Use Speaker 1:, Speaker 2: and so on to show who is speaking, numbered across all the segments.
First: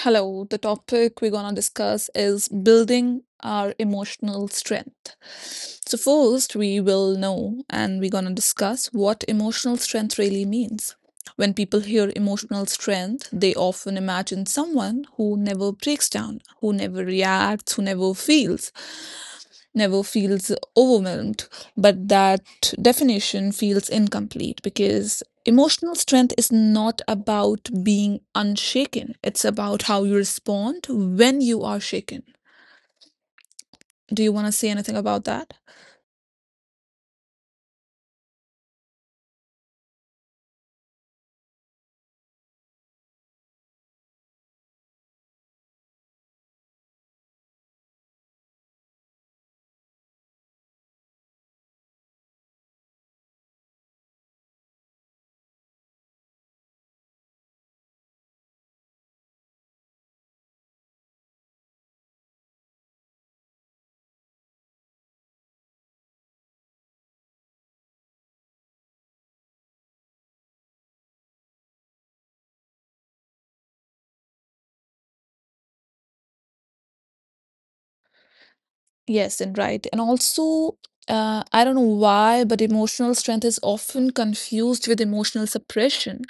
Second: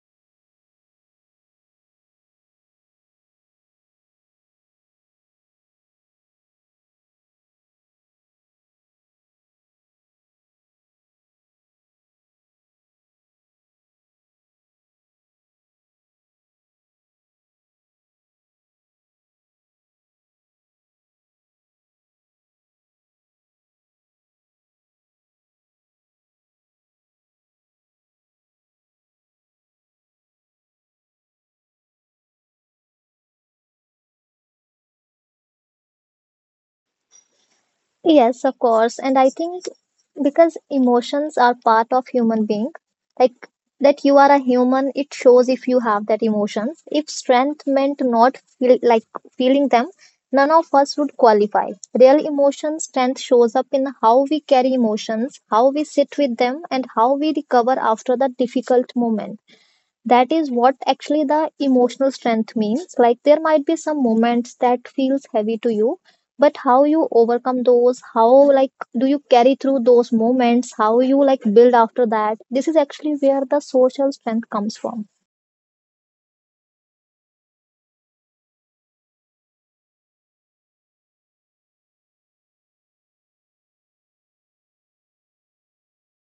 Speaker 1: Hello, the topic we're going to discuss is building our emotional strength. So, first, we will know and we're going to discuss what emotional strength really means. When people hear emotional strength, they often imagine someone who never breaks down, who never reacts, who never feels overwhelmed, but that definition feels incomplete because emotional strength is not about being unshaken, it's about how you respond when you are shaken. Do you want to say anything about that?
Speaker 2: Yes, of course. And I think because emotions are part of human being, like that you are a human, it shows if you have that emotions. If strength meant not feel feeling them, none of us would qualify. Real emotion strength shows up in how we carry emotions, how we sit with them, and how we recover after the difficult moment. That is what actually the emotional strength means. There might be some moments that feels heavy to you, but how you overcome those, how, like do you carry through those moments, how you build after that. This is actually where the social strength comes from.
Speaker 1: Yes, and right. And also, I don't know why, but emotional strength is often confused with emotional suppression.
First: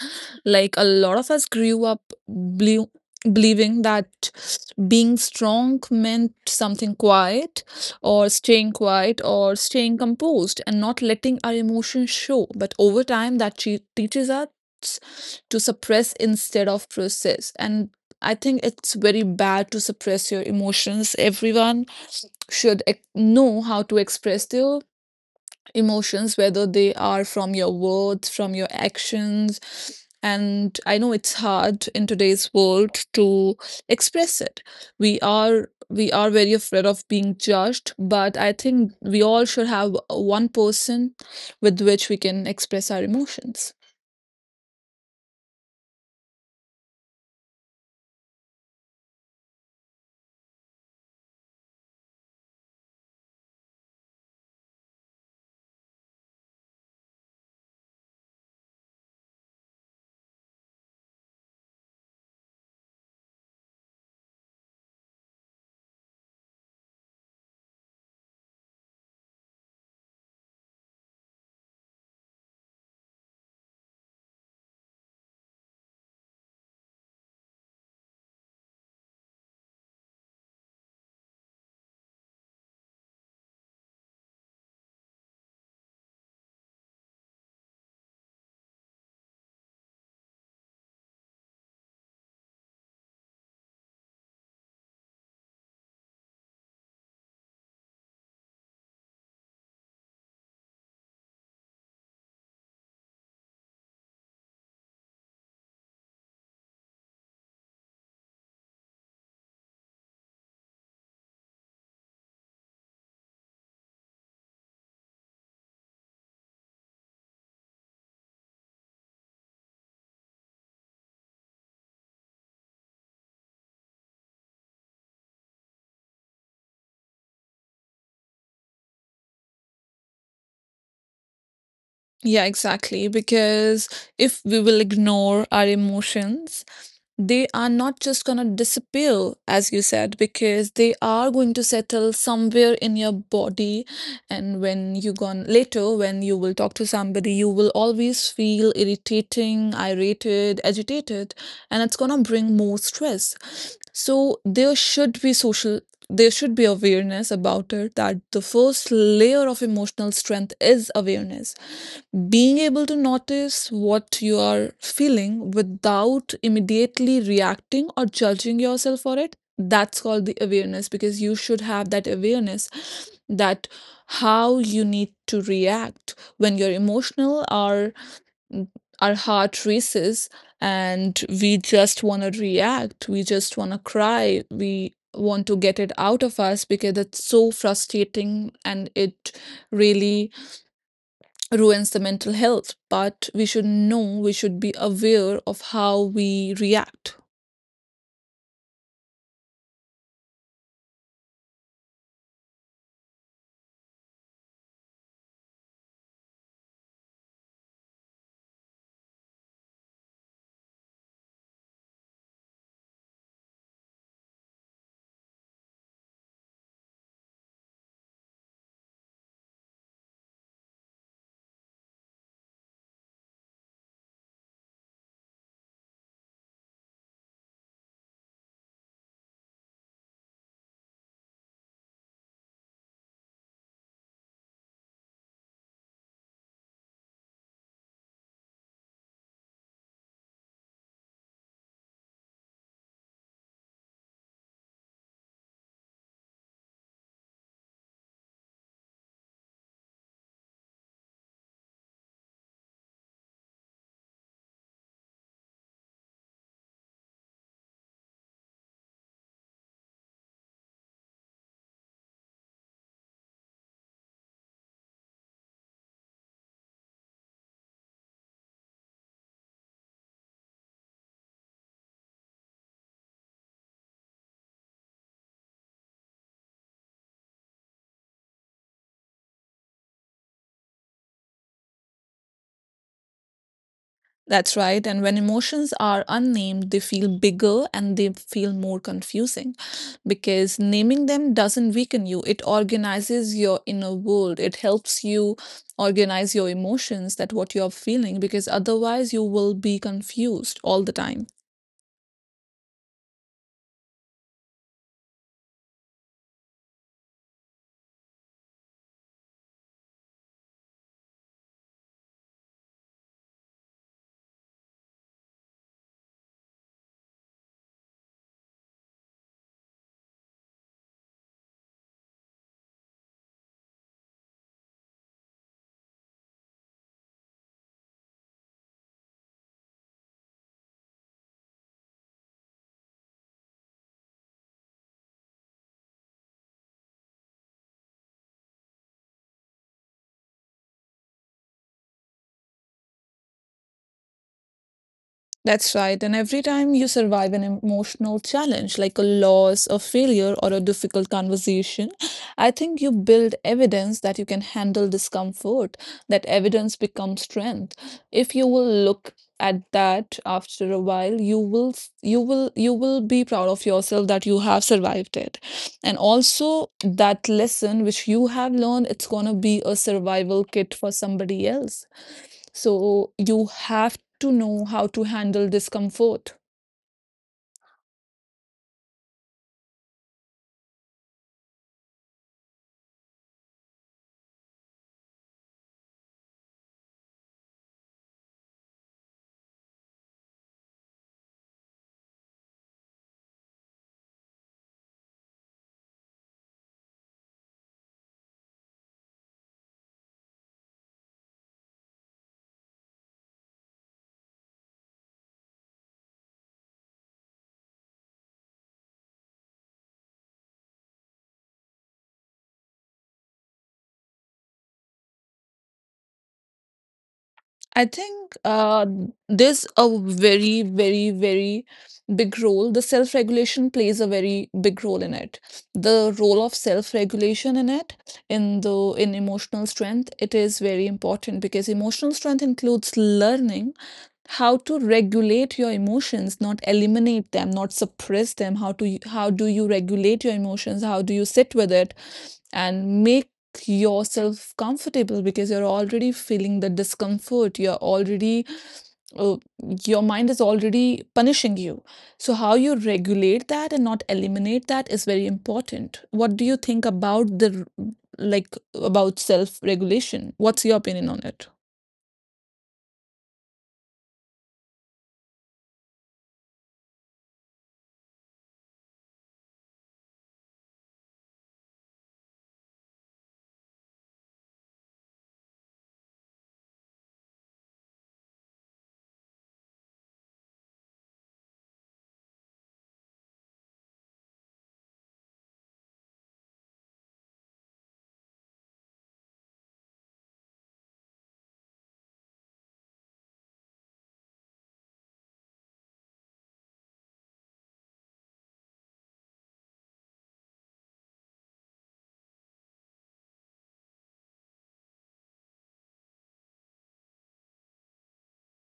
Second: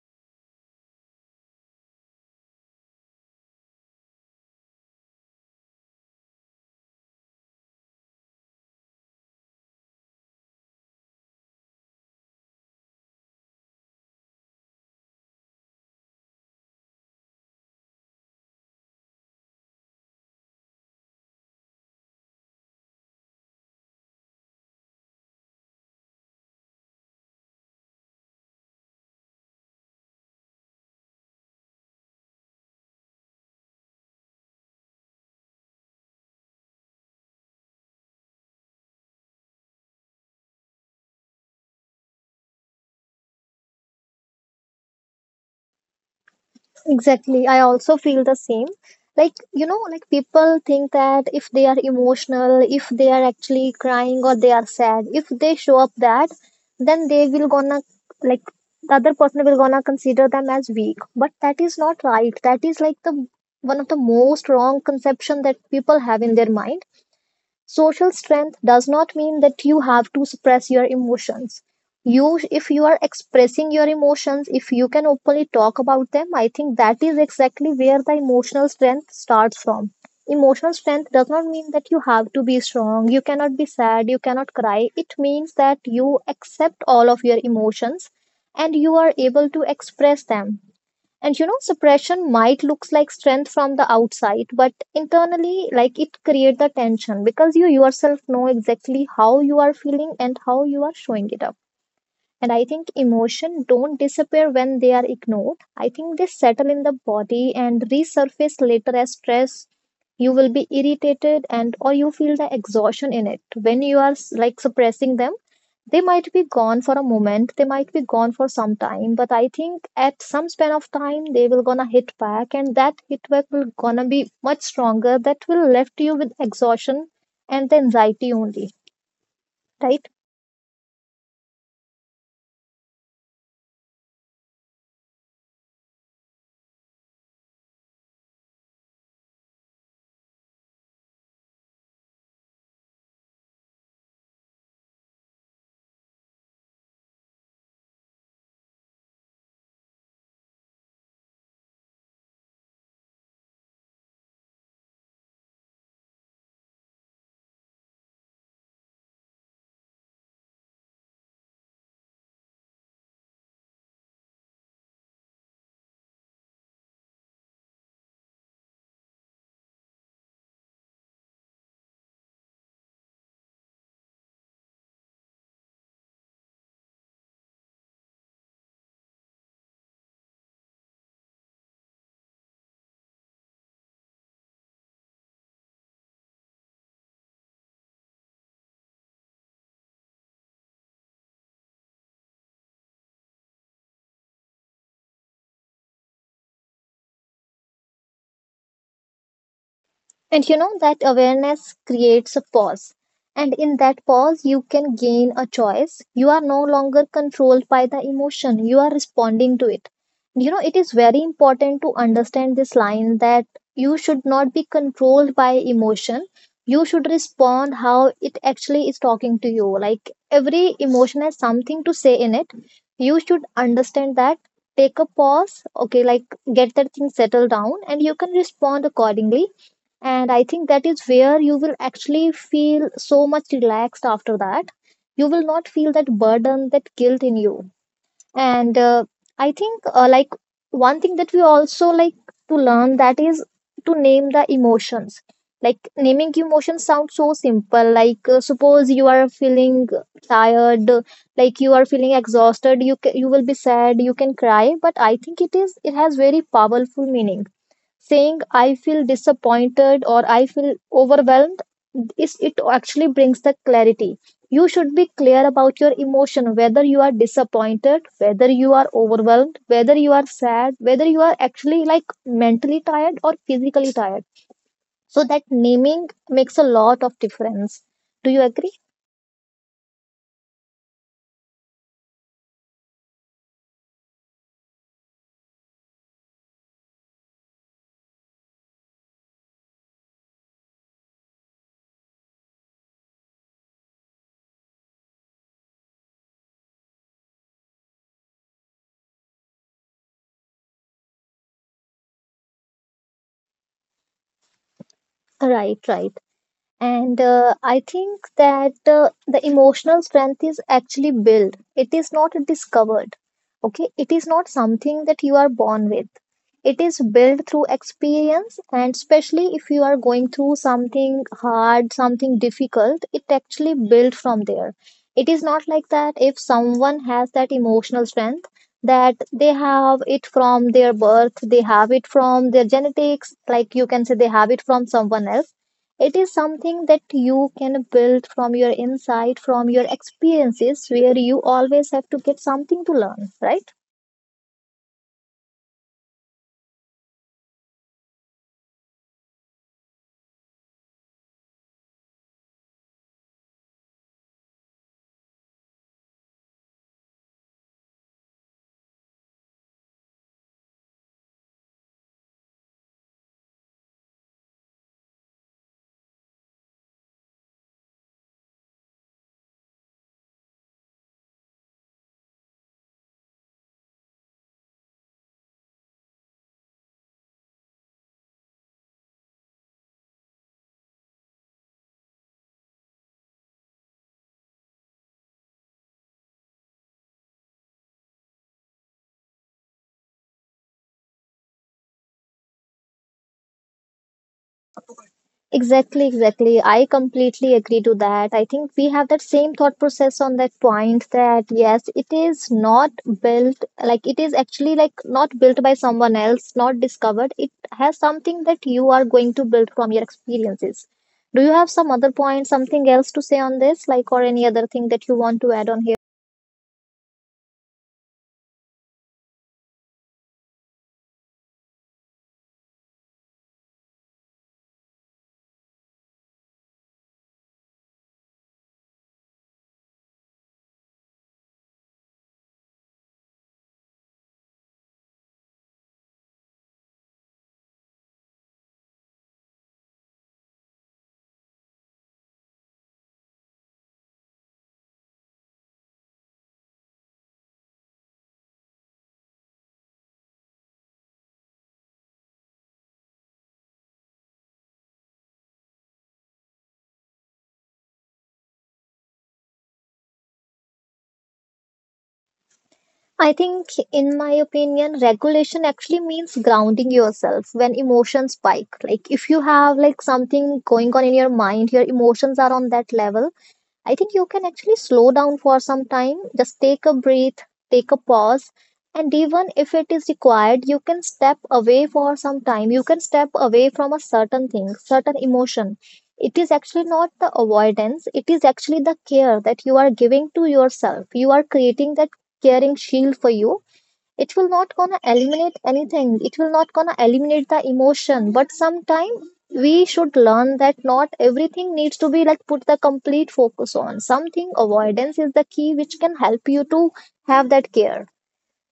Speaker 1: Like a lot of us grew up believe, believing that being strong meant something quiet, or staying composed, and not letting our emotions show. But over time, that teaches us to suppress instead of process. And I think it's very bad to suppress your emotions. Everyone should know how to express their emotions, whether they are from your words, from your actions. And I know it's hard in today's world to express it. We are very afraid of being judged, but I think we all should have one person with which we can express our emotions.
Speaker 2: Exactly. I also feel the same. Like, you know, like people think that if they are emotional, if they are actually crying or they are sad, if they show up that, then they will gonna, like the other person will gonna consider them as weak. But that is not right. That is like the one of the most wrong conception that people have in their mind. Social strength does not mean that you have to suppress your emotions. You, if you are expressing your emotions, if you can openly talk about them, I think that is exactly where the emotional strength starts from. Emotional strength does not mean that you have to be strong, you cannot be sad, you cannot cry. It means that you accept all of your emotions and you are able to express them. And you know suppression might looks like strength from the outside, but internally, it create the tension, because you yourself know exactly how you are feeling and how you are showing it up. And I think emotion don't disappear when they are ignored. I think they settle in the body and resurface later as stress. You will be irritated, and or you feel the exhaustion in it when you are suppressing them. They might be gone for a moment, they might be gone for some time, but I think at some span of time they will gonna hit back, and that hit back will gonna be much stronger, that will left you with exhaustion and the anxiety only, right?
Speaker 1: Yeah, exactly. Because if we will ignore our emotions, they are not just going to disappear, as you said, because they are going to settle somewhere in your body. And when you gone later, when you will talk to somebody, you will always feel irritating, irritated, agitated, and it's going to bring more stress. So there should be social. There should be awareness about it that the first layer of emotional strength is awareness. Being able to notice what you are feeling without immediately reacting or judging yourself for it, that's called the awareness because you should have that awareness that how you need to react when you're emotional or our heart races, and we just want to react, we just want to cry, we want to get it out of us because it's so frustrating and it really ruins the mental health. But we should know, we should be aware of how we react.
Speaker 2: And you know that awareness creates a pause. And in that pause, you can gain a choice. You are no longer controlled by the emotion, you are responding to it. You know, it is very important to understand this line that you should not be controlled by emotion. You should respond how it actually is talking to you. Like every emotion has something to say in it. You should understand that. Take a pause, okay, get that thing settled down, and you can respond accordingly. And I think that is where you will actually feel so much relaxed after that. You will not feel that burden, that guilt in you. And I think one thing that we also to learn, that is to name the emotions. Like naming emotions sounds so simple. Suppose you are feeling tired, like you are feeling exhausted, you will be sad, you can cry, but I think it is, it has very powerful meaning. Saying I feel disappointed or I feel overwhelmed, is it actually brings the clarity. You should be clear about your emotion, whether you are disappointed, whether you are overwhelmed, whether you are sad, whether you are actually like mentally tired or physically tired. So that naming makes a lot of difference. Do you agree?
Speaker 1: That's right, and when emotions are unnamed they feel bigger and they feel more confusing because naming them doesn't weaken you, it organizes your inner world. It helps you organize your emotions, that what you're feeling, because otherwise you will be confused all the time.
Speaker 2: Right, right. And I think that the emotional strength is actually built. It is not discovered. Okay. It is not something that you are born with. It is built through experience. And especially if you are going through something hard, something difficult, it actually built from there. It is not like that if someone has that emotional strength that they have it from their birth, they have it from their genetics, like you can say they have it from someone else. It is something that you can build from your insight, from your experiences, where you always have to get something to learn, right?
Speaker 1: That's right. And every time you survive an emotional challenge, like a loss, a failure, or a difficult conversation, I think you build evidence that you can handle discomfort. That evidence becomes strength. If you will look at that after a while, you will be proud of yourself that you have survived it. And also that lesson which you have learned, it's gonna be a survival kit for somebody else. So you have to know how to handle discomfort.
Speaker 2: Exactly, exactly. I completely agree to that. I think we have that same thought process on that point, that yes, it is not built, like it is actually like not built by someone else, not discovered. It has something that you are going to build from your experiences. Do you have some other point, something else to say on this, like, or any other thing that you want to add on here?
Speaker 1: I think there's a very big role. The self regulation plays a very big role in it. The role of self regulation in it, in emotional strength, it is very important because emotional strength includes learning how to regulate your emotions, not eliminate them, not suppress them. How do you regulate your emotions? How do you sit with it and make yourself comfortable? Because you're already feeling the discomfort, you're already, uh, your mind is already punishing you. So, how you regulate that and not eliminate that is very important. What do you think about like about self regulation? What's your opinion on it?
Speaker 2: I think, in my opinion, regulation actually means grounding yourself when emotions spike. Like, if you have like something going on in your mind, your emotions are on that level, I think you can actually slow down for some time, just take a breath, take a pause, and even if it is required, you can step away for some time. You can step away from a certain thing, certain emotion. It is actually not the avoidance, it is actually the care that you are giving to yourself. You are creating that caring shield for you. It will not gonna eliminate anything, it will not gonna eliminate the emotion, but sometime we should learn that not everything needs to be put the complete focus on something. Avoidance is the key which can help you to have that care.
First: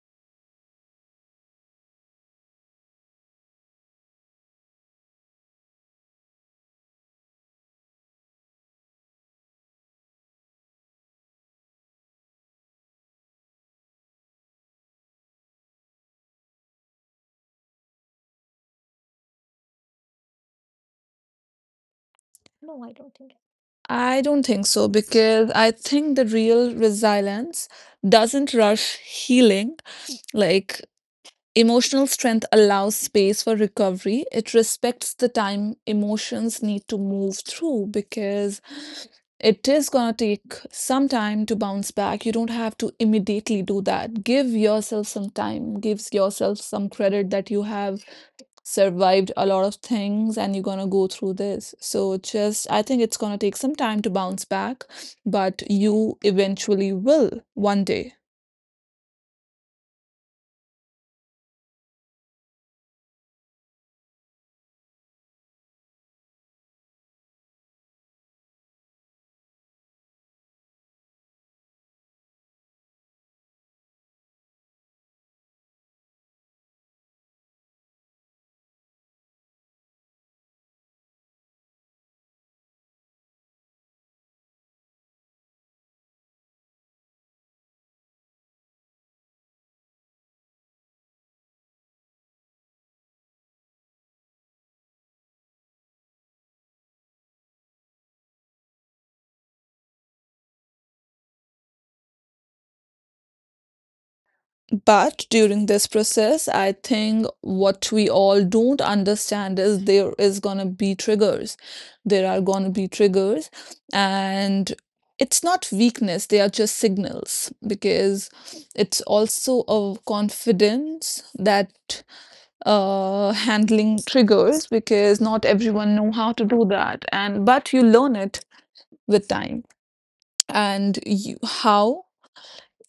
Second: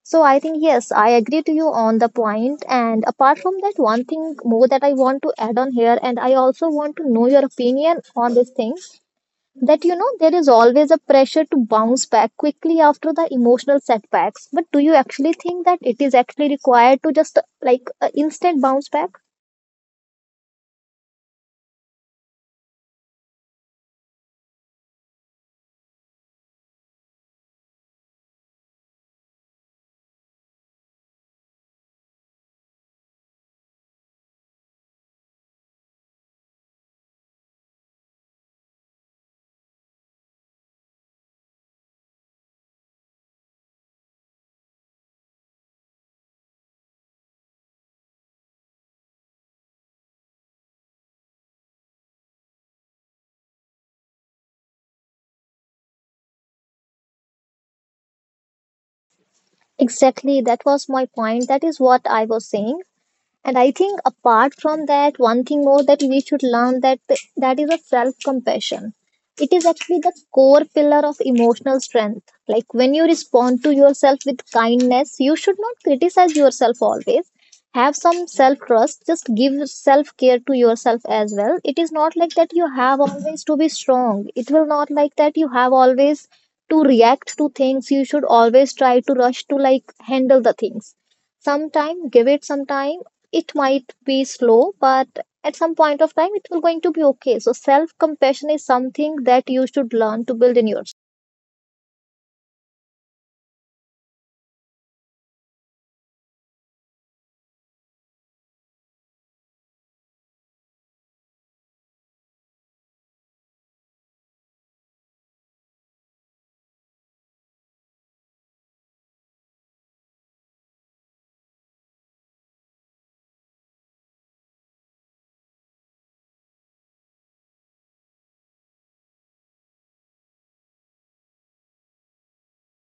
Speaker 2: So I think yes, I agree to you on the point. And apart from that, one thing more that I want to add on here, and I also want to know your opinion on this thing, that you know there is always a pressure to bounce back quickly after the emotional setbacks, but do you actually think that it is actually required to just instant bounce back?
Speaker 1: I don't think so because I think the real resilience doesn't rush healing. Like emotional strength allows space for recovery, it respects the time emotions need to move through because it is going to take some time to bounce back. You don't have to immediately do that. Give yourself some time, gives yourself some credit that you have survived a lot of things and you're gonna go through this. So just I think it's gonna take some time to bounce back, but you eventually will one day.
Speaker 2: Exactly, that was my point, that is what I was saying. And I think apart from that, one thing more that we should learn, that that is a self-compassion. It is actually the core pillar of emotional strength. Like when you respond to yourself with kindness, you should not criticize yourself always. Have some self-trust. Just give self-care to yourself as well. It is not like that you have always to be strong. It will not like that you have always to react to things. You should always try to rush to handle the things. Some time, give it some time. It might be slow, but at some point of time it will going to be okay. So self compassion is something that you should learn to build in yourself.
Speaker 1: But during this process, I think what we all don't understand is there is gonna be triggers. There are gonna be triggers, and it's not weakness, they are just signals because it's also a confidence that, handling triggers because not everyone know how to do that, and but you learn it with time. And you, how,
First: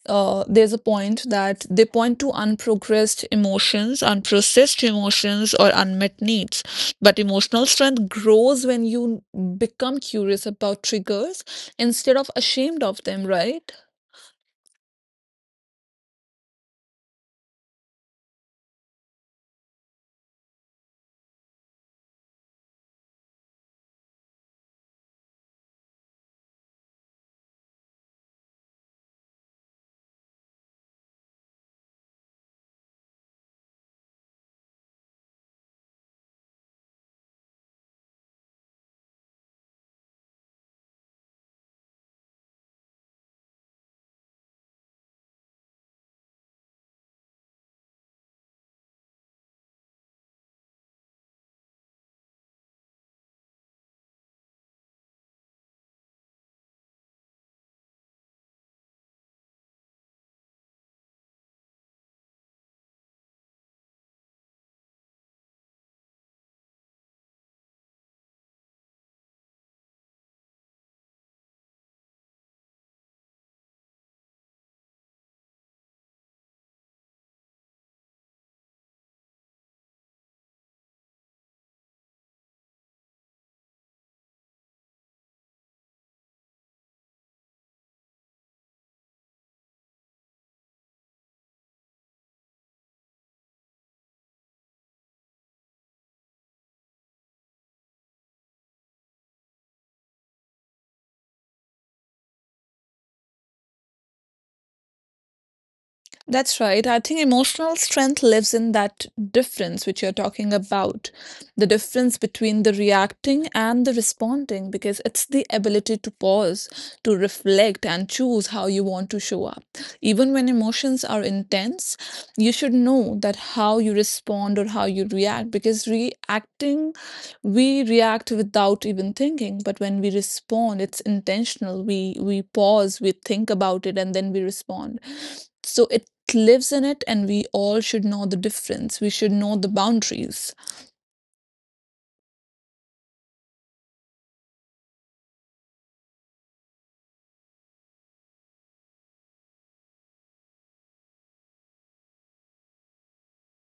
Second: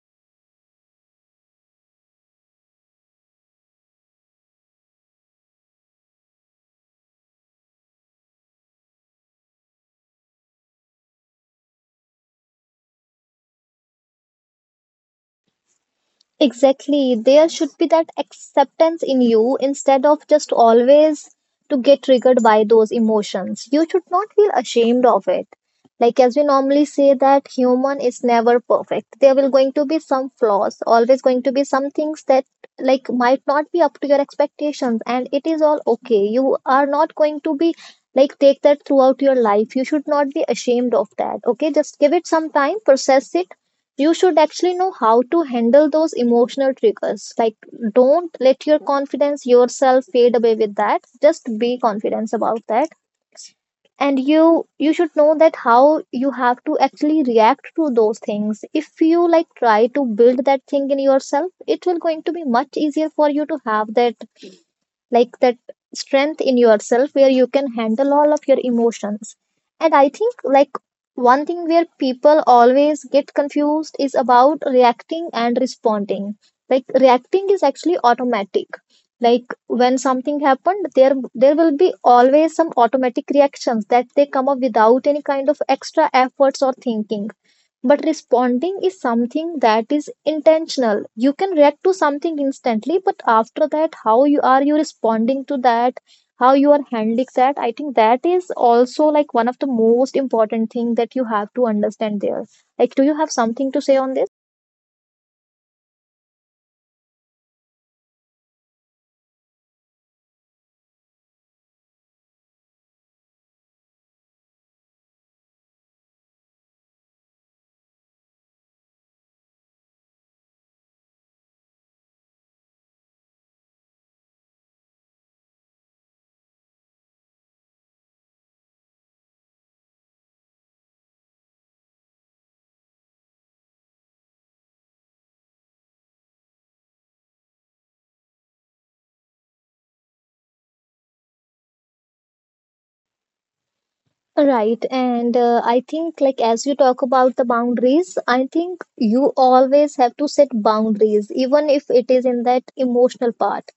Speaker 1: there's a point that they point to unprocessed emotions, or unmet needs. But emotional strength grows when you become curious about triggers instead of ashamed of them, right?
Speaker 2: Exactly. There should be that acceptance in you instead of just always to get triggered by those emotions. You should not feel ashamed of it. Like as we normally say that human is never perfect. There will going to be some flaws, always going to be some things that like might not be up to your expectations, and it is all okay. You are not going to be take that throughout your life. You should not be ashamed of that. Okay, just give it some time, process it. You should actually know how to handle those emotional triggers. Like, don't let your confidence yourself fade away with that. Just be confident about that. And you should know that how you have to actually react to those things. If you try to build that thing in yourself, it will going to be much easier for you to have that like that strength in yourself where you can handle all of your emotions. And I think one thing where people always get confused is about reacting and responding. Like reacting is actually automatic, like when something happened, there will be always some automatic reactions that they come up without any kind of extra efforts or thinking. But responding is something that is intentional. You can react to something instantly, but after that, how you are you responding to that, how you are handling that, I think that is also like one of the most important thing that you have to understand there. Like, do you have something to say on this?
Speaker 1: That's right. I think emotional strength lives in that difference which you're talking about, the difference between the reacting and the responding, because it's the ability to pause, to reflect, and choose how you want to show up. Even when emotions are intense, you should know that how you respond or how you react, because reacting, we react without even thinking, but when we respond it's intentional, we pause, we think about it, and then we respond. So it lives in it, and we all should know the difference, we should know the boundaries.
Speaker 2: Right, and I think as you talk about the boundaries, I think you always have to set boundaries, even if it is in that emotional part.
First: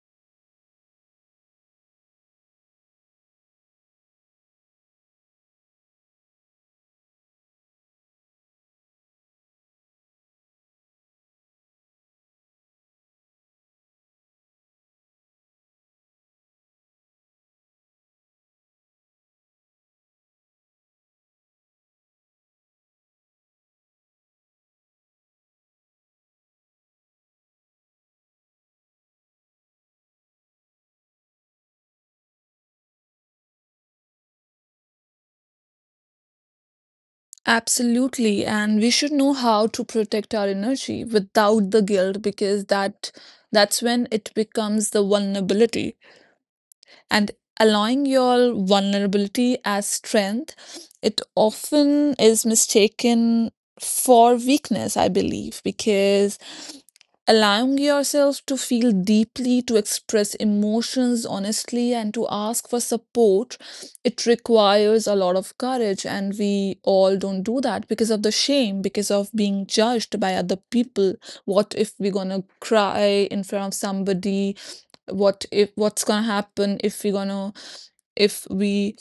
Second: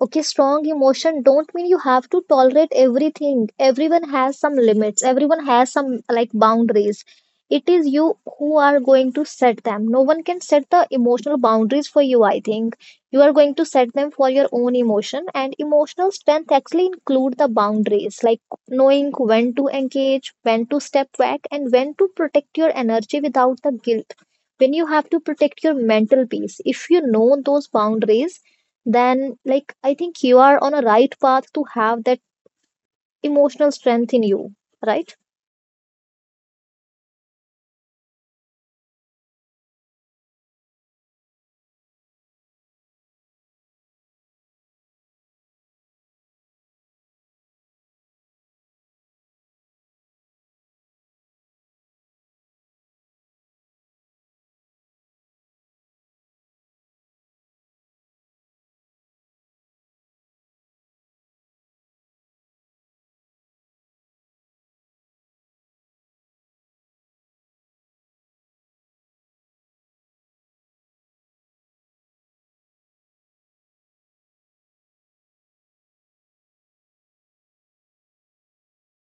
Speaker 2: Okay, strong emotion don't mean you have to tolerate everything. Everyone has some limits. Everyone has some like boundaries. It is you who are going to set them. No one can set the emotional boundaries for you, I think. You are going to set them for your own emotion, and emotional strength actually include the boundaries. Like knowing when to engage, when to step back, and when to protect your energy without the guilt. When you have to protect your mental peace, if you know those boundaries, then like I think you are on a right path to have that emotional strength in you, right?
Speaker 1: Absolutely, and we should know how to protect our energy without the guilt, because that, that's when it becomes the vulnerability, and allowing your vulnerability as strength, it often is mistaken for weakness I believe, because allowing yourself to feel deeply, to express emotions honestly, and to ask for support, it requires a lot of courage, and we all don't do that because of the shame, because of being judged by other people. What if we're gonna cry in front of somebody? What if, what's going to happen if we're going to, if we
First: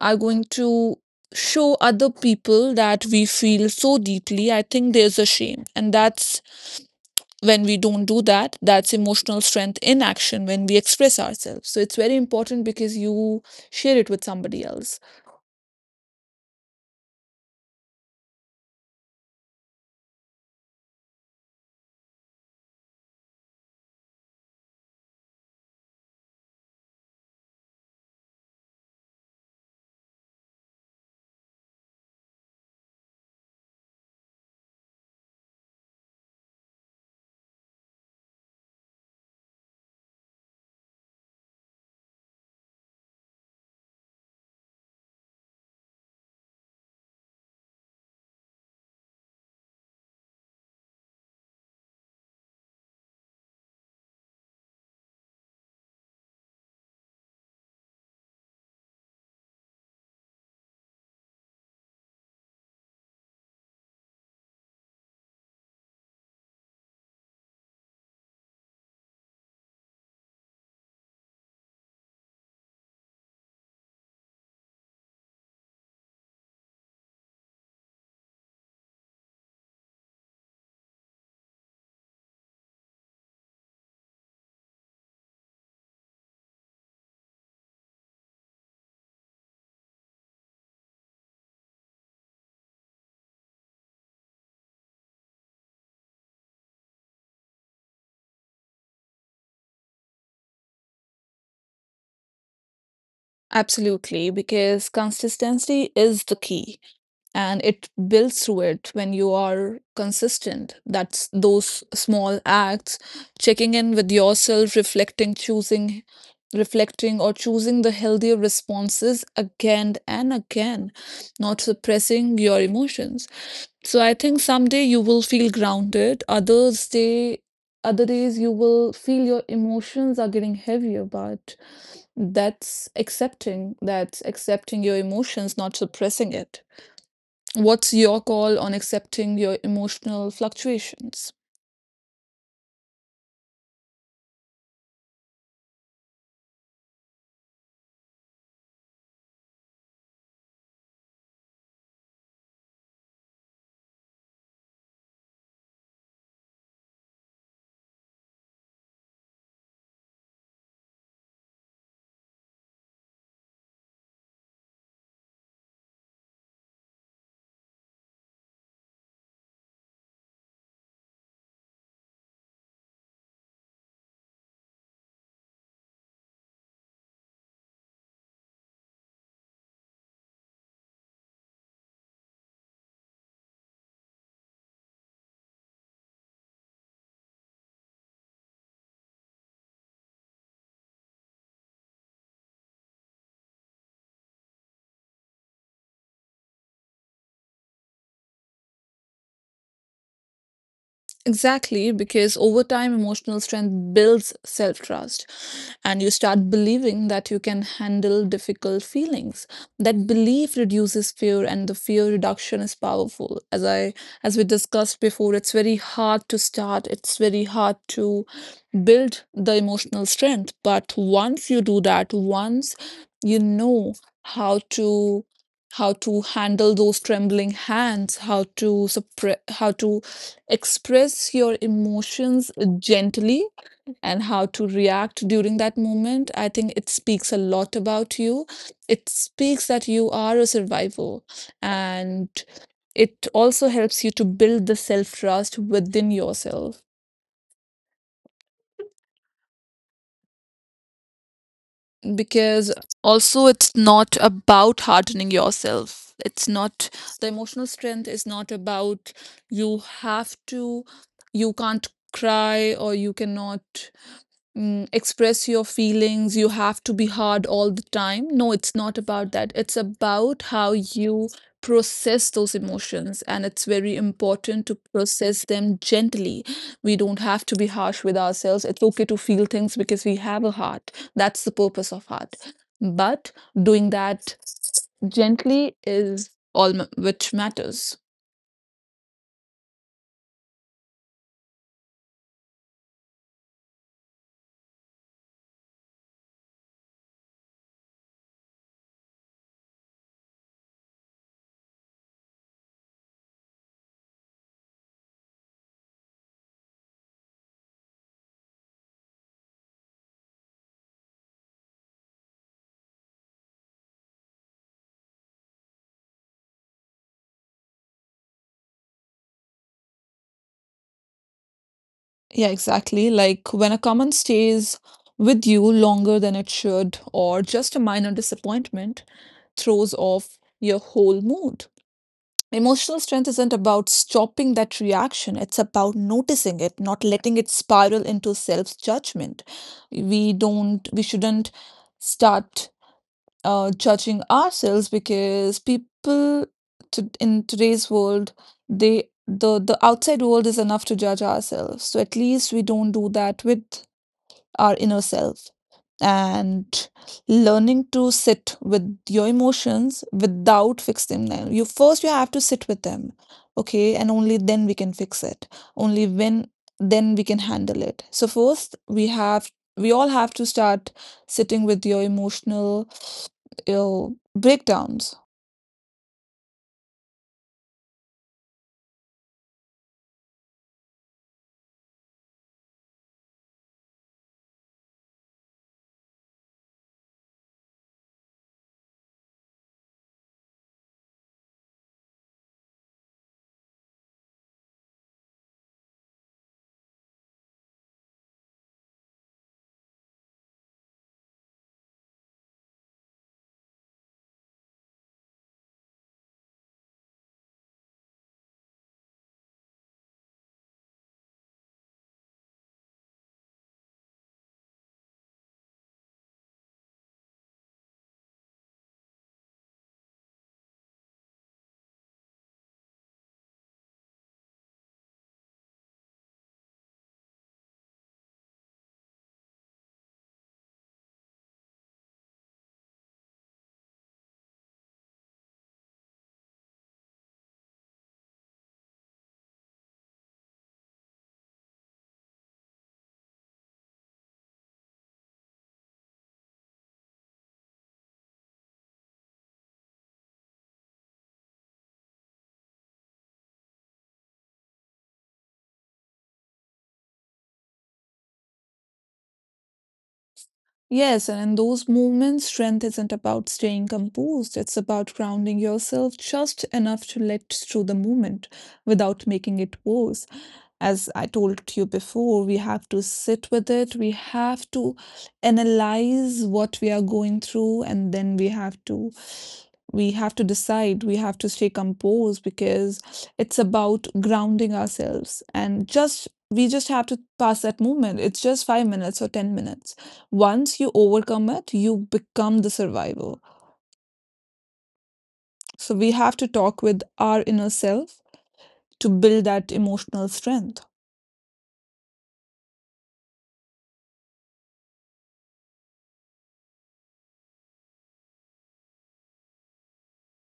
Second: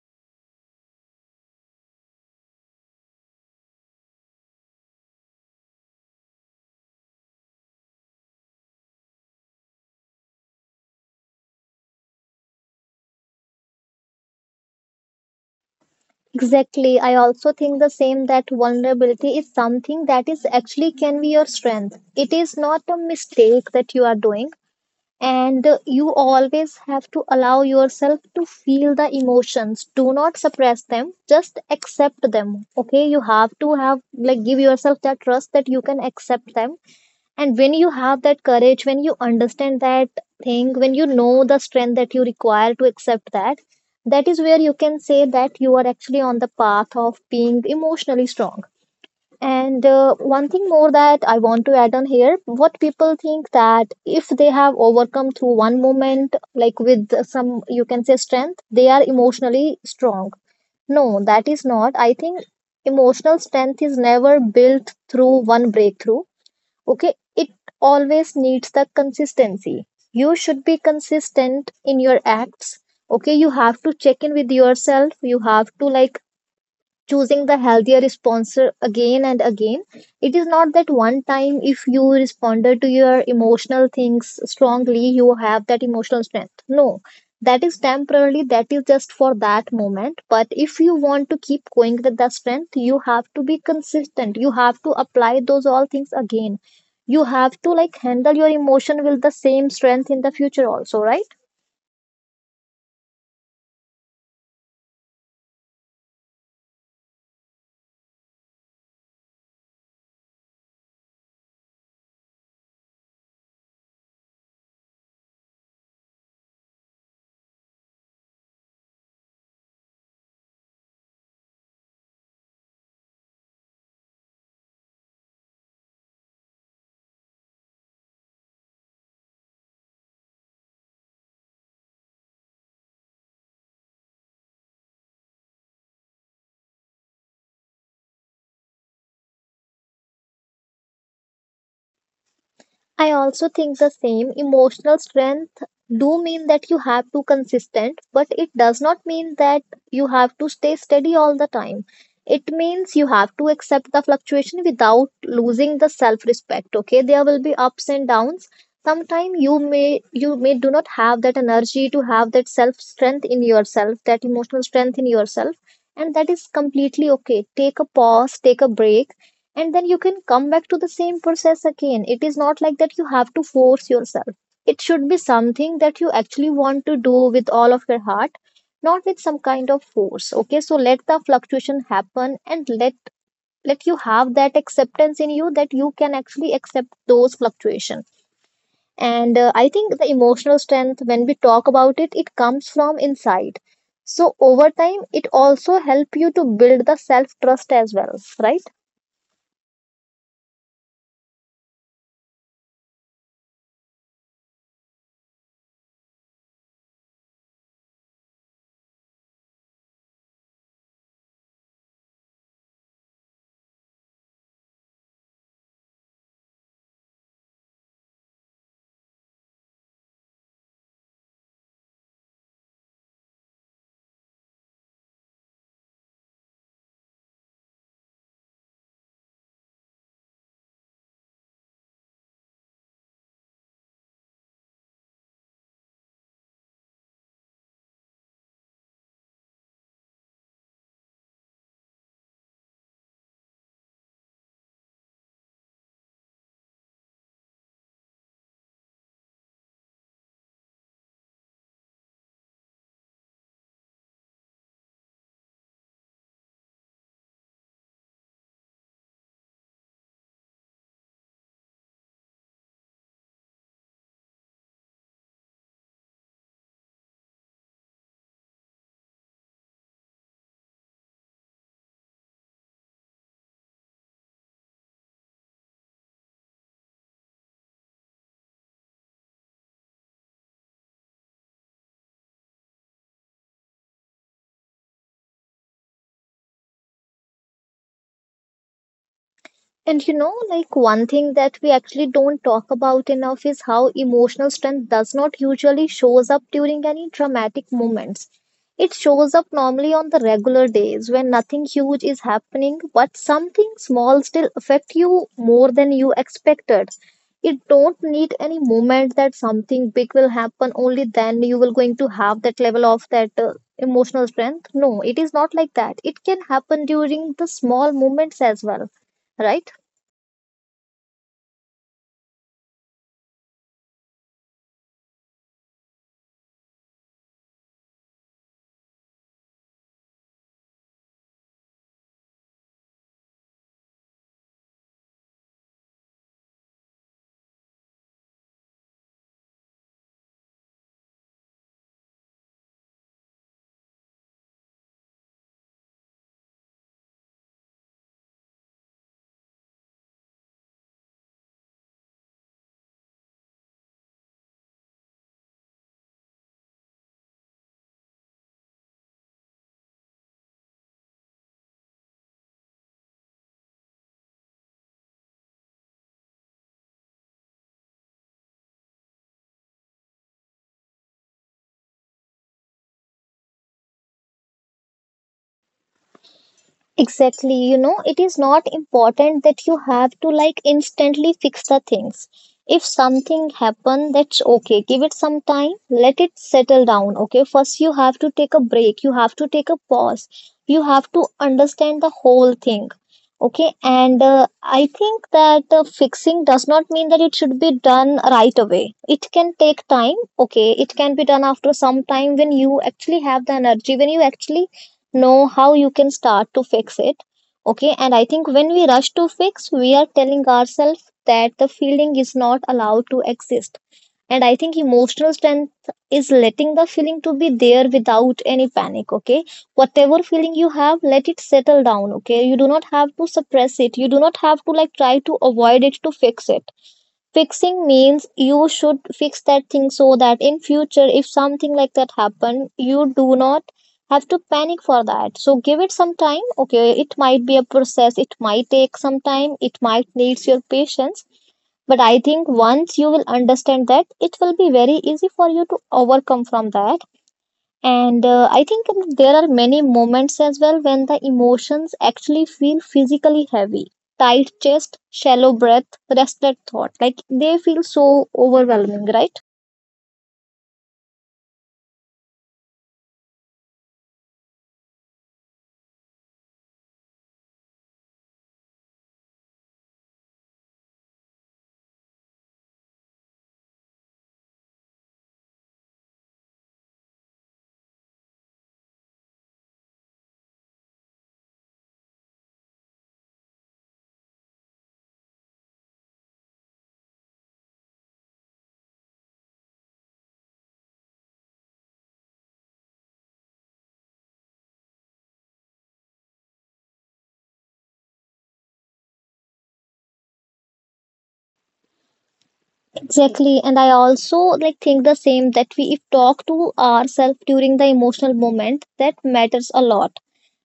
Speaker 1: are going to show other people that we feel so deeply? I think there's a shame, and that's when we don't do that. That's emotional strength in action, when we express ourselves. So it's very important because you share it with somebody else.
Speaker 2: Exactly. I also think the same that vulnerability is something that is actually can be your strength. It is not a mistake that you are doing, and you always have to allow yourself to feel the emotions, do not suppress them, just accept them. Okay, you have to have like give yourself that trust that you can accept them. And when you have that courage, when you understand that thing, when you know the strength that you require to accept that, that is where you can say that you are actually on the path of being emotionally strong. And one thing more that I want to add on here, what people think that if they have overcome through one moment, like with some, you can say strength, they are emotionally strong. No, that is not. I think emotional strength is never built through one breakthrough. Okay, it always needs the consistency. You should be consistent in your acts. Okay, you have to check in with yourself. You have to like choosing the healthier response again and again. It is not that one time if you responded to your emotional things strongly you have that emotional strength, no, that is temporarily, that is just for that moment. But if you want to keep going with the strength, you have to be consistent, you have to apply those all things again. You have to like handle your emotion with the same strength in the future also, right?
Speaker 1: Absolutely, because consistency is the key, and it builds through it when you are consistent. That's those small acts, checking in with yourself, reflecting, choosing reflecting or choosing the healthier responses again and again, not suppressing your emotions. So I think someday you will feel grounded, other days you will feel your emotions are getting heavier, but that's accepting, that's accepting your emotions, not suppressing it. What's your call on accepting your emotional fluctuations?
Speaker 2: I also think the same emotional strength do mean that you have to consistent, but it does not mean that you have to stay steady all the time. It means you have to accept the fluctuation without losing the self respect. Okay, there will be ups and downs. Sometimes you may, you may do not have that energy to have that self strength in yourself, that emotional strength in yourself, and that is completely okay. Take a pause, take a break, and then you can come back to the same process again. It is not like that you have to force yourself. It should be something that you actually want to do with all of your heart, not with some kind of force. Okay, so let the fluctuation happen, and let you have that acceptance in you that you can actually accept those fluctuations. And I think the emotional strength, when we talk about it, it comes from inside, so over time it also help you to build the self trust as well, right?
Speaker 1: Exactly, because over time, emotional strength builds self trust, and you start believing that you can handle difficult feelings. That belief reduces fear, and the fear reduction is powerful. As we discussed before, it's very hard to start. It's very hard to build the emotional strength. But once you do that, once you know how to how to handle those trembling hands, how to suppress, how to express your emotions gently, and how to react during that moment, I think it speaks a lot about you. It speaks that you are a survivor, and it also helps you to build the self trust within yourself. Because also it's not about hardening yourself, it's not, the emotional strength is not about, you have to, you can't cry, or you cannot, express your feelings, you have to be hard all the time. No, it's not about that. It's about how you process those emotions, and it's very important to process them gently. We don't have to be harsh with ourselves, it's okay to feel things because we have a heart. That's the purpose of heart. But doing that gently is all which matters.
Speaker 2: And you know, like one thing that we actually don't talk about enough is how emotional strength does not usually shows up during any dramatic moments. It shows up normally on the regular days when nothing huge is happening, but something small still affect you more than you expected. You don't need any moment that something big will happen. Only then you will going to have that level of that emotional strength. No, it is not like that. It can happen during the small moments as well, right?
Speaker 1: Yeah, exactly. Like when a comment stays with you longer than it should, or just a minor disappointment throws off your whole mood. Emotional strength isn't about stopping that reaction, it's about noticing it, not letting it spiral into self judgment. We shouldn't start judging ourselves, because people, in today's world, the outside world is enough to judge ourselves, so at least we don't do that with our inner self. And learning to sit with your emotions without fixing them, you first, you have to sit with them, okay, and only then we can fix it. Only when Then we can handle it. So first we have, we all have to start sitting with your emotional, breakdowns.
Speaker 2: Exactly, you know, it is not important that you have to like instantly fix the things. If something happen, that's okay. Give it some time, let it settle down, okay? First, you have to take a break, you have to take a pause, you have to understand the whole thing, okay? And I think that fixing does not mean that it should be done right away. It can take time, okay? It can be done after some time when you actually have the energy, when you actually know how you can start to fix it. Okay, and I think when we rush to fix, we are telling ourselves that the feeling is not allowed to exist. And I think emotional strength is letting the feeling to be there without any panic. Okay, whatever feeling you have, let it settle down. Okay, you do not have to suppress it. You do not have to like try to avoid it to fix it. Fixing means you should fix that thing so that in future if something like that happen, you do not have to panic for that. So give it some time. Okay, it might be a process. It might take some time. It might needs your patience. But I think once you will understand that, it will be very easy for you to overcome from that. And I think there are many moments as well when the emotions actually feel physically heavy. Tight chest, shallow breath, restless thought. Like they feel so overwhelming, right?
Speaker 1: Yes, and in those moments, strength isn't about staying composed. It's about grounding yourself just enough to let through the moment without making it worse. As I told you before, we have to sit with it. We have to analyze what we are going through, and then we have to decide. We have to stay composed because it's about grounding ourselves, and just we just have to pass that moment. It's just 5 minutes or 10 minutes. Once you overcome it, you become the survivor. So we have to talk with our inner self to build that emotional strength.
Speaker 2: Exactly. And I also like think the same that we if talk to ourselves during the emotional moment, that matters a lot.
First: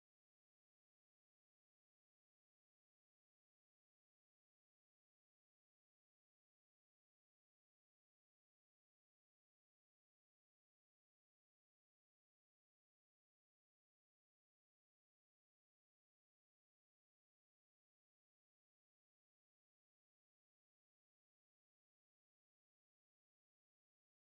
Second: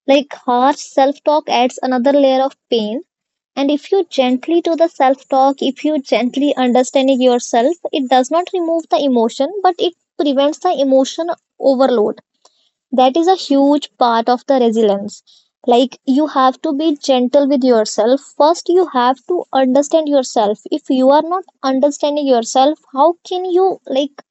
Speaker 2: Like harsh self-talk adds another layer of pain. And if you gently do the self talk, if you gently understanding yourself, it does not remove the emotion, but it prevents the emotion overload. That is a huge part of the resilience. Like you have to be gentle with yourself. First, you have to understand yourself. If you are not understanding yourself, how can you like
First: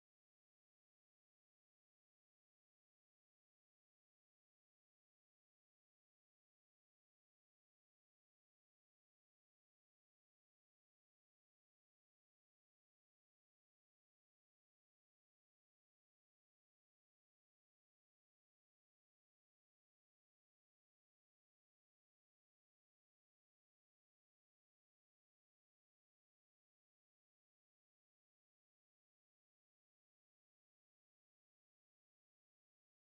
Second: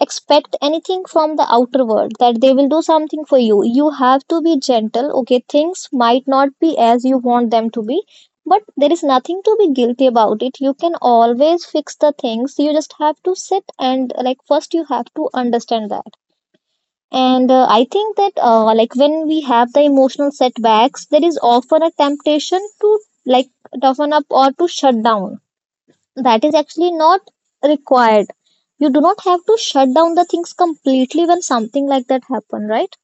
Speaker 2: expect anything from the outer world that they will do something for you. You have to be gentle. Okay, things might not be as you want them to be, but there is nothing to be guilty about it. You can always fix the things. You just have to sit and like first you have to understand that. And I think that like when we have the emotional setbacks, there is often a temptation to like toughen up or to shut down. That is actually not required. You do not have to shut down the things completely when something like that happen, right?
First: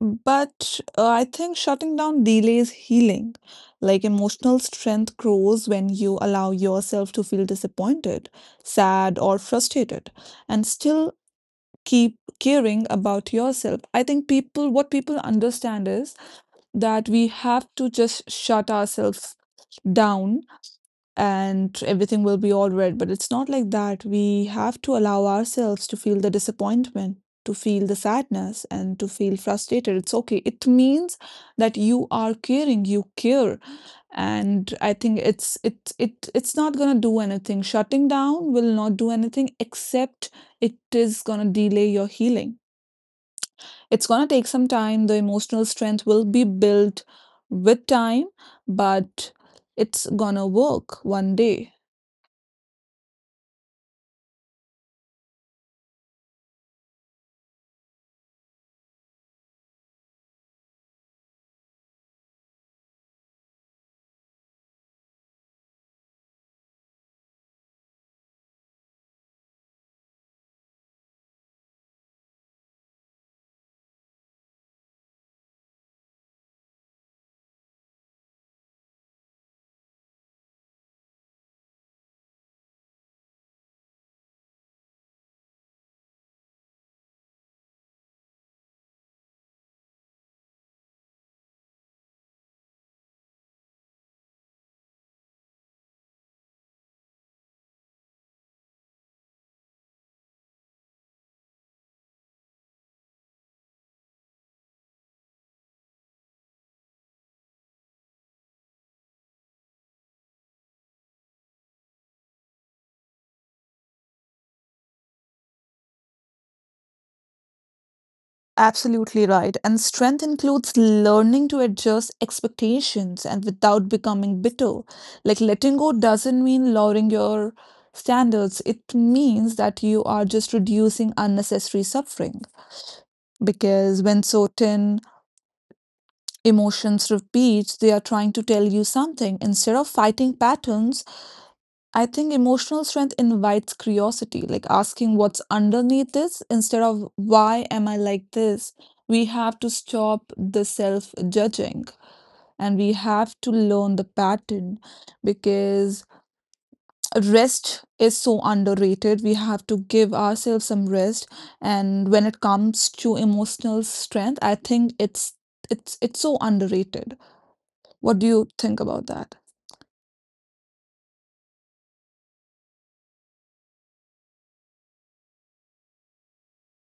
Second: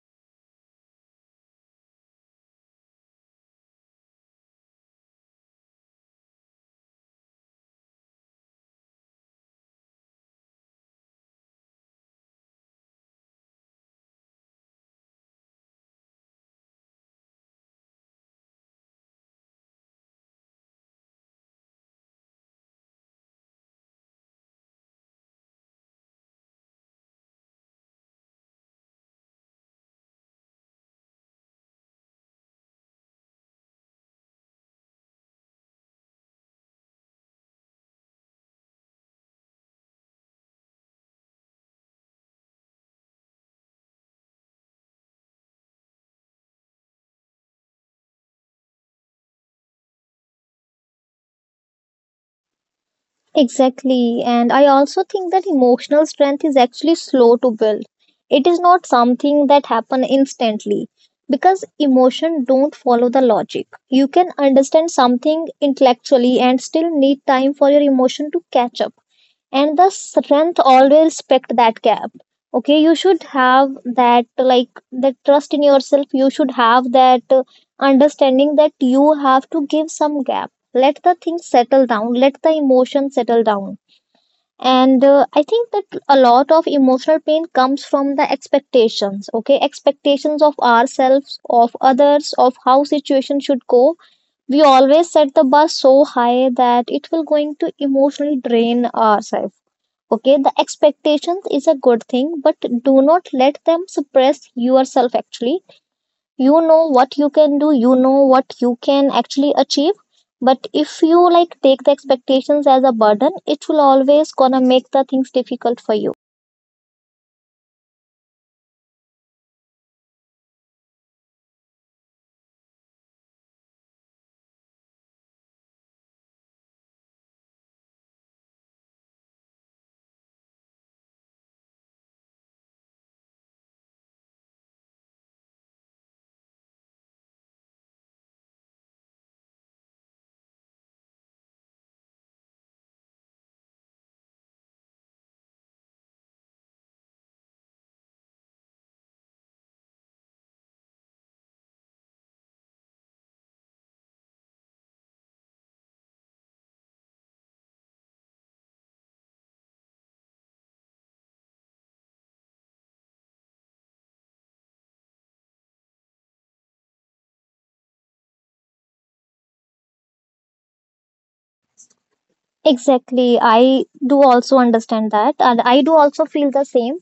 Speaker 1: But I think shutting down delays healing. Like emotional strength grows when you allow yourself to feel disappointed, sad, or frustrated, and still keep caring about yourself. I think people, what people understand is that we have to just shut ourselves down, and everything will be all red. But it's not like that. We have to allow ourselves to feel the disappointment, to feel the sadness, and to feel frustrated. It's okay. It means that you are caring, you care. And I think it's it it it's not gonna do anything. Shutting down will not do anything, except it is gonna delay your healing. It's going to take some time. The emotional strength will be built with time, but it's going to work one day.
Speaker 2: Exactly, and I also think that emotional strength is actually slow to build. It is not something that happen instantly because emotion don't follow the logic. You can understand something intellectually and still need time for your emotion to catch up, and the strength always respect that gap. Okay, you should have that like the trust in yourself, you should have that understanding that you have to give some gap, let the thing settle down, let the emotion settle down. And I think that a lot of emotional pain comes from the expectations. Okay, expectations of ourselves, of others, of how situation should go. We always set the bar so high that it will going to emotionally drain ourselves. Okay, the expectations is a good thing, but do not let them suppress yourself actually. You know what you can do, you know what you can actually achieve, but if you like take the expectations as a burden, it will always gonna make the things difficult for you.
Speaker 1: Absolutely right. And strength includes learning to adjust expectations and without becoming bitter. Like letting go doesn't mean lowering your standards, it means that you are just reducing unnecessary suffering. Because when certain emotions repeat, they are trying to tell you something. Instead of fighting patterns, I think emotional strength invites curiosity, like asking what's underneath this instead of why am I like this. We have to stop the self judging, and we have to learn the pattern, because rest is so underrated. We have to give ourselves some rest. And when it comes to emotional strength, I think it's so underrated. What do you think about that?
Speaker 2: Exactly, I do also understand that, and I do also feel the same,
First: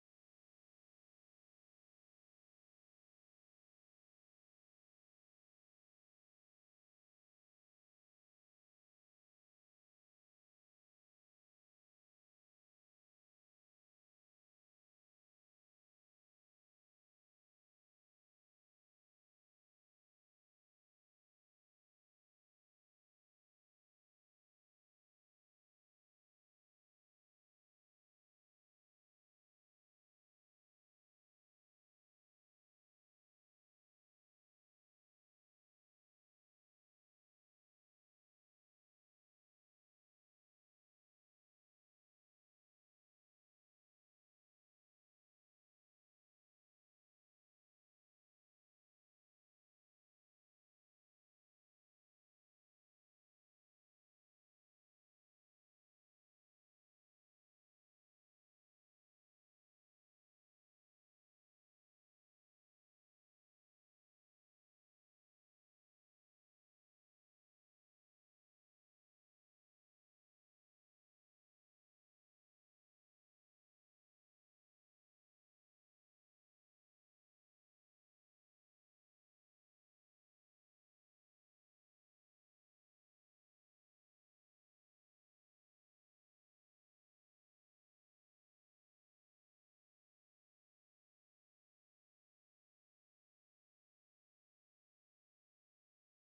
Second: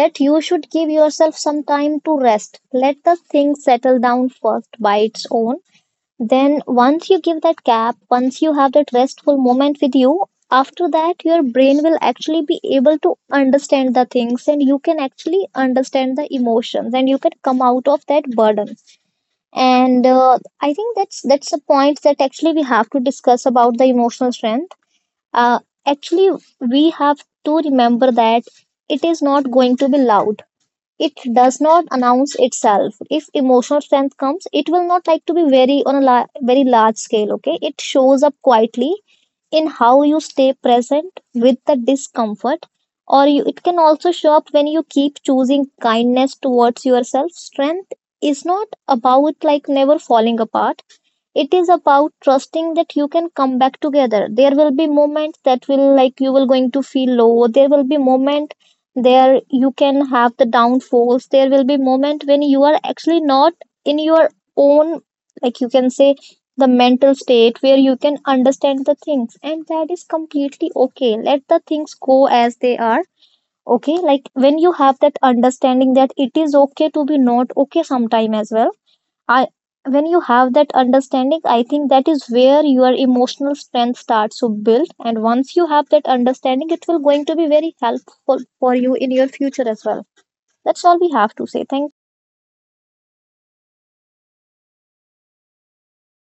Speaker 2: that you should give yourself some time to rest, let the thing settle down first by its own. Then, once you give that gap, once you have that restful moment with you, after that, your brain will actually be able to understand the things and you can actually understand the emotions and you can come out of that burden. And I think that's a point that actually we have to discuss about the emotional strength. Uh, Actually, we have to remember that it is not going to be loud, it does not announce itself. If emotional strength comes, it will not like to be very on a very large scale. Okay, it shows up quietly in how you stay present with the discomfort, or it can also show up when you keep choosing kindness towards yourself. Strength is not about like never falling apart, it is about trusting that you can come back together. There will be moments that will like you will going to feel low. There will be moment there you can have the downfalls. There will be moment when you are actually not in your own, like you can say, the mental state where you can understand the things, and that is completely okay. Let the things go as they are. Okay, like when you have that understanding that it is okay to be not okay sometime as well, I when you have that understanding, I think that is where your emotional strength starts to build. And once you have that understanding, it will going to be very helpful for you in your future as well. That's all we have to say. Thank